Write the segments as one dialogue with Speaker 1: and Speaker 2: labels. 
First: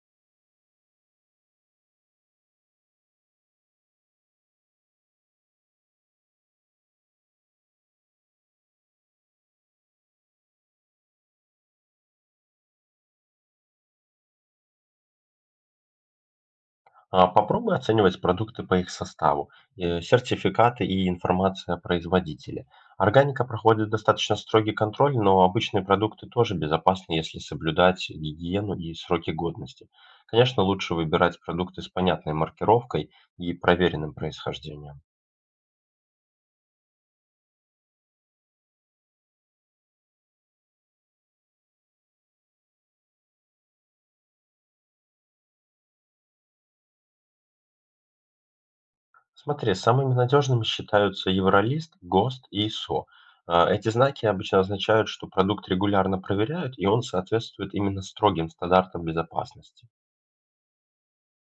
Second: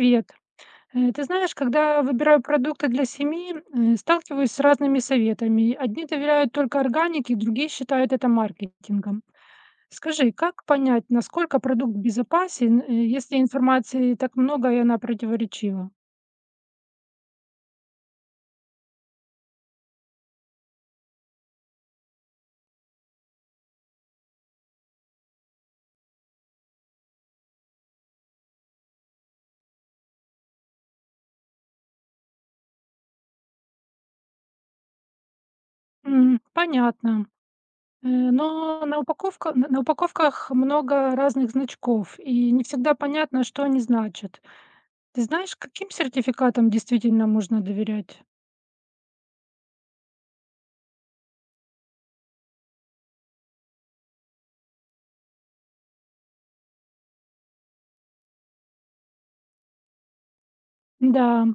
Speaker 1: Привет. Ты знаешь, когда выбираю продукты для семьи, сталкиваюсь с разными советами. Одни доверяют только органике, другие считают это маркетингом. Скажи, как понять, насколько продукт безопасен, если информации так много и она противоречива?
Speaker 2: Попробуй оценивать продукты по их составу, сертификаты и информация о производителе. Органика проходит достаточно строгий контроль, но обычные продукты тоже безопасны, если соблюдать гигиену и сроки годности. Конечно, лучше выбирать продукты с понятной маркировкой и проверенным происхождением.
Speaker 1: М, понятно. Но на упаковках много разных значков, и не всегда понятно, что они значат. Ты знаешь, каким сертификатам действительно можно доверять?
Speaker 2: Смотри, самыми надежными считаются Евролист, ГОСТ и СО. Эти знаки обычно означают, что продукт регулярно проверяют, и он соответствует именно строгим стандартам безопасности.
Speaker 1: Да,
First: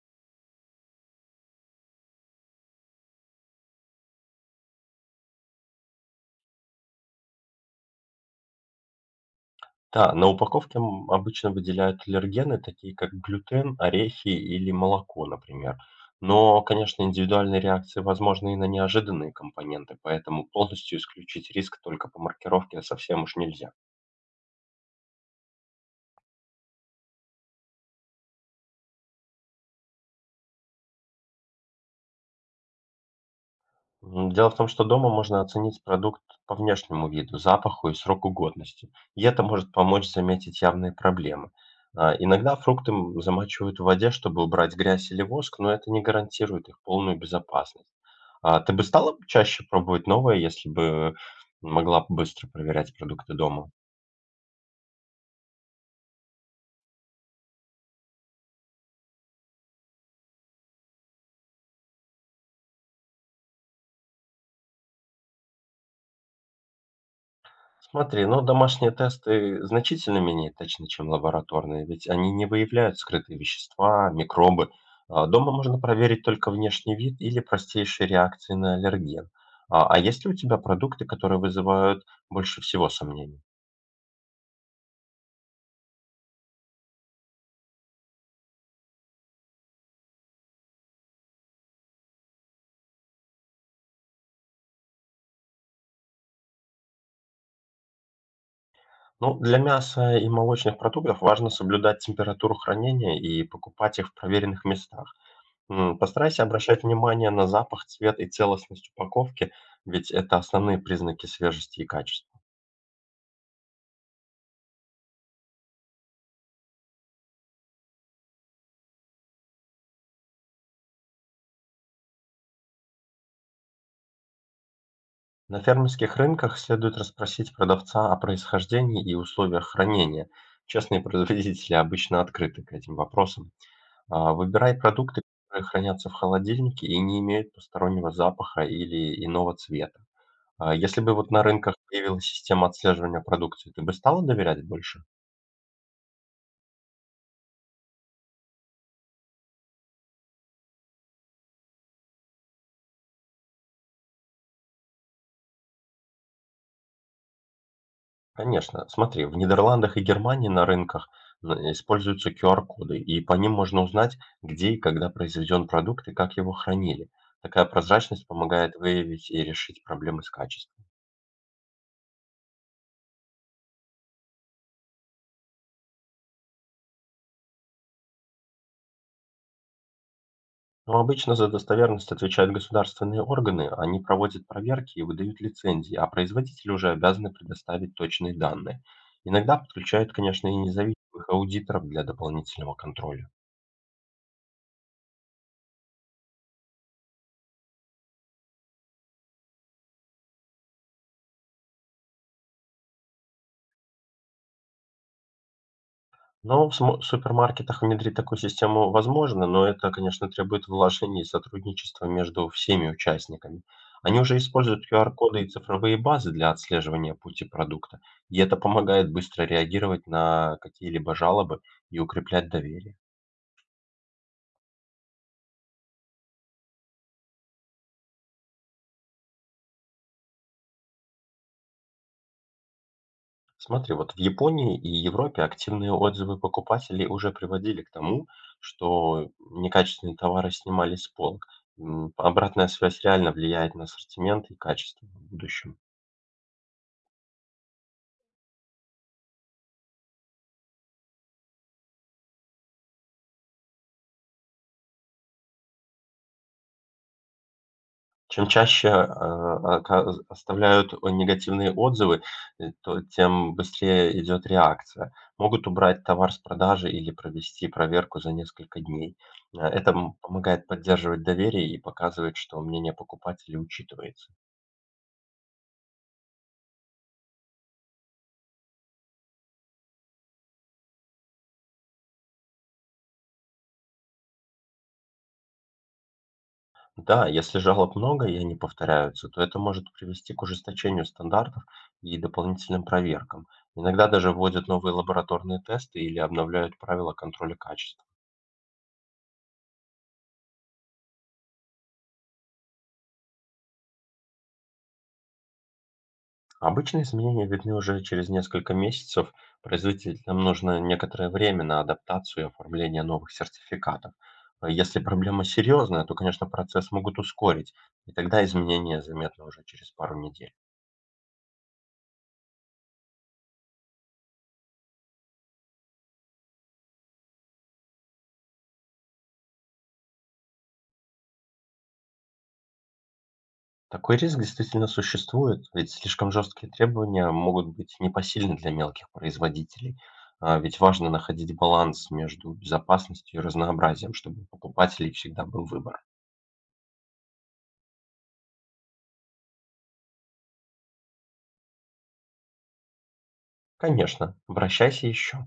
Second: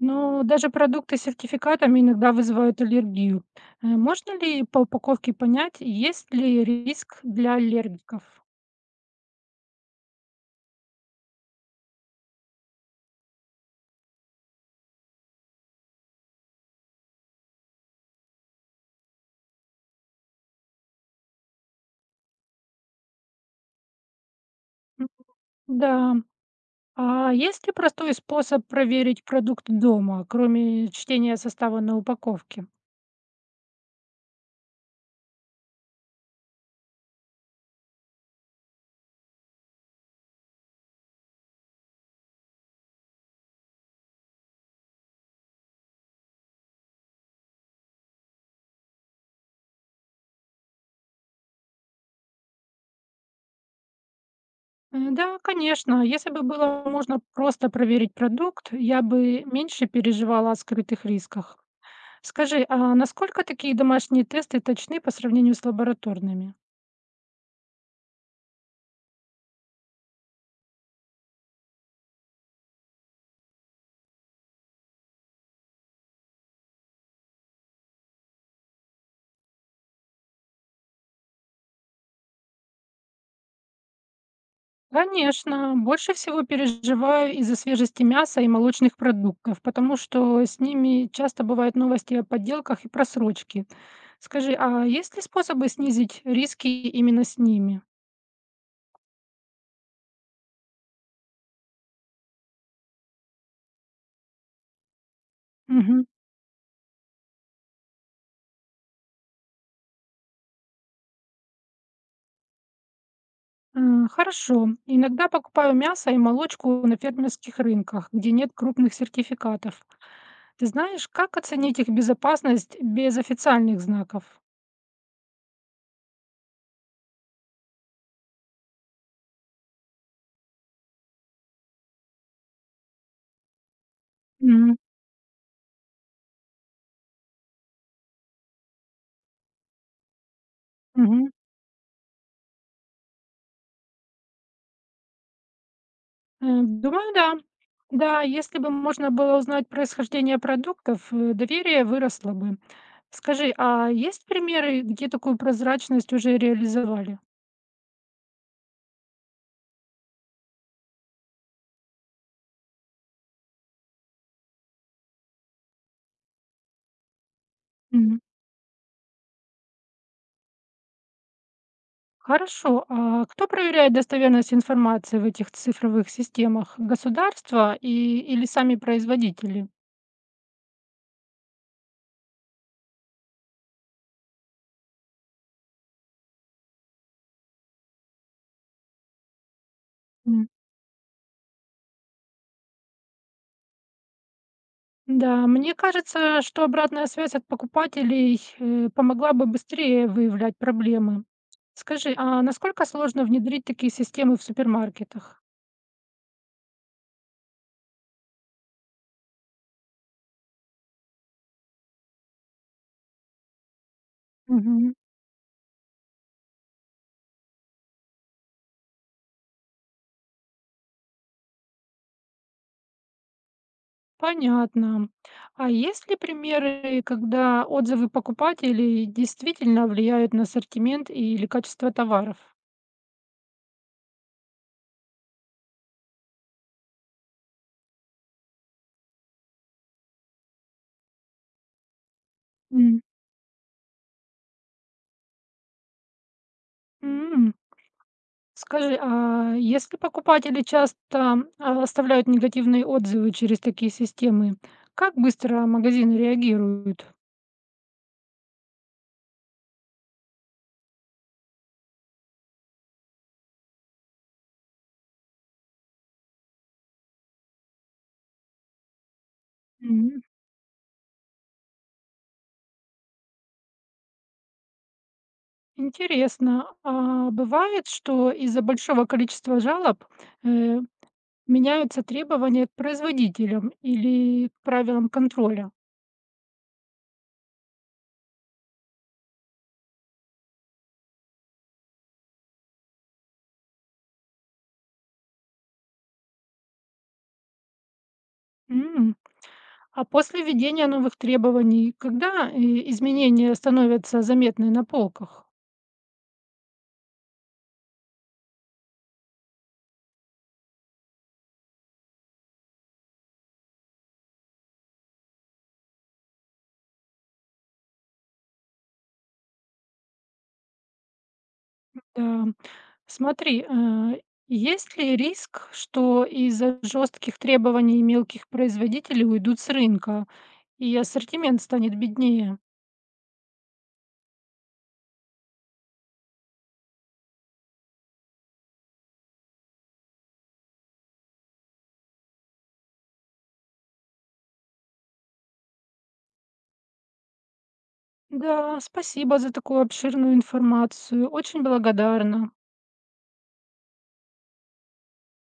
Speaker 1: но даже продукты с сертификатами иногда вызывают аллергию. Можно ли по упаковке понять, есть ли риск для аллергиков?
Speaker 2: Да, на упаковке, обычно выделяют аллергены, такие как глютен, орехи или молоко, например. Но, конечно, индивидуальные реакции возможны и на неожиданные компоненты, поэтому полностью исключить риск только по маркировке совсем уж нельзя.
Speaker 1: М, да. А есть ли простой способ проверить продукт дома, кроме чтения состава на упаковке?
Speaker 2: Дело в том, что дома можно оценить продукт по внешнему виду, запаху и сроку годности. И это может помочь заметить явные проблемы. А, иногда фрукты замачивают в воде, чтобы убрать грязь или воск, но это не гарантирует их полную безопасность. А ты бы стала чаще пробовать новое, если бы могла быстро проверять продукты дома?
Speaker 1: Да, конечно. Если бы было можно просто проверить продукт, я бы меньше переживала о скрытых рисках. Скажи, а насколько такие домашние тесты точны по сравнению с лабораторными?
Speaker 2: Смотри, но домашние тесты значительно менее точны, чем лабораторные, ведь они не выявляют скрытые вещества, микробы. Дома можно проверить только внешний вид или простейшие реакции на аллерген. А есть ли у тебя продукты, которые вызывают больше всего сомнений?
Speaker 1: Конечно, больше всего переживаю из-за свежести мяса и молочных продуктов, потому что с ними часто бывают новости о подделках и просрочке. Скажи, а есть ли способы снизить риски именно с ними?
Speaker 2: Ну, для мяса и молочных продуктов важно соблюдать температуру хранения и покупать их в проверенных местах.
Speaker 1: Мгм.
Speaker 2: Постарайся обращать внимание на запах, цвет и целостность упаковки, ведь это основные признаки свежести и качества.
Speaker 1: Хорошо. Иногда покупаю мясо и молочку на фермерских рынках, где нет крупных сертификатов. Ты знаешь, как оценить их безопасность без официальных знаков?
Speaker 2: На фермерских рынках следует расспросить продавца о происхождении и условиях хранения. Честные производители обычно открыты к этим вопросам. Выбирай
Speaker 1: Мгм.
Speaker 2: продукты, которые хранятся в холодильнике и не имеют постороннего запаха или иного цвета. Если бы
Speaker 1: Мгм.
Speaker 2: вот на рынках появилась система отслеживания продукции, ты бы стала доверять больше?
Speaker 1: М, думаю, да. Да, если бы можно было узнать происхождение продуктов, доверие выросло бы. Скажи, а есть примеры, где такую прозрачность уже реализовали?
Speaker 2: Конечно. Смотри, в Нидерландах и Германии на рынках используются QR-коды, и по ним можно узнать, где и когда произведен продукт и как его хранили. Такая
Speaker 1: Мгм.
Speaker 2: прозрачность помогает выявить и решить проблемы с качеством.
Speaker 1: Хорошо. А кто проверяет достоверность информации в этих цифровых системах? Государство и или сами производители?
Speaker 2: Но обычно за достоверность отвечают государственные органы, они проводят проверки и выдают лицензии, а производители уже обязаны предоставить точные данные. Иногда подключают, конечно, и независимых аудиторов для дополнительного контроля.
Speaker 1: Да, мне кажется, что обратная связь от покупателей, помогла бы быстрее выявлять проблемы. Скажи, а насколько сложно внедрить такие системы в супермаркетах?
Speaker 2: Ну, в смо супермаркетах внедрить такую систему возможно, но это, конечно, требует вложений и сотрудничества между всеми участниками. Они уже используют
Speaker 1: Мгм.
Speaker 2: QR-коды и цифровые базы для отслеживания пути продукта, и это помогает быстро реагировать на какие-либо жалобы и укреплять доверие.
Speaker 1: Понятно. А есть ли примеры, когда отзывы покупателей действительно влияют на ассортимент или качество товаров?
Speaker 2: Смотри, вот в Японии и Европе активные отзывы покупателей уже приводили к тому, что некачественные товары снимались с полок. Обратная связь
Speaker 1: М.
Speaker 2: реально влияет на ассортимент и качество в будущем.
Speaker 1: М. Скажи, а если покупатели часто оставляют негативные отзывы через такие системы, как быстро магазины реагируют?
Speaker 2: Чем чаще, а, оказ оставляют, негативные отзывы, то тем быстрее идет реакция. Могут убрать товар с продажи или провести проверку за несколько дней. Это,
Speaker 1: М,
Speaker 2: помогает поддерживать доверие и показывает, что мнение покупателей учитывается.
Speaker 1: интересно. А бывает, что из-за большого количества жалоб, э, меняются требования к производителям или к правилам контроля?
Speaker 2: Да, если жалоб много и они повторяются, то это может привести к ужесточению стандартов и дополнительным проверкам. Иногда даже вводят новые лабораторные тесты или обновляют правила контроля качества.
Speaker 1: М, а после введения новых требований, когда, изменения становятся заметны на полках?
Speaker 2: Обычно изменения видны уже через несколько месяцев. Производителям нужно некоторое время на адаптацию и оформление новых сертификатов. А если проблема серьезная, то, конечно, процесс могут ускорить, и тогда изменения заметны уже через пару недель.
Speaker 1: Да. Смотри, есть ли риск, что из-за жестких требований мелких производителей уйдут с рынка и ассортимент станет беднее?
Speaker 2: Такой риск действительно существует, ведь слишком жесткие требования могут быть непосильны для мелких производителей. А ведь важно находить баланс между безопасностью и разнообразием, чтобы у покупателей всегда был выбор.
Speaker 1: Да, спасибо за такую обширную информацию. Очень благодарна.
Speaker 2: Конечно, обращайся еще.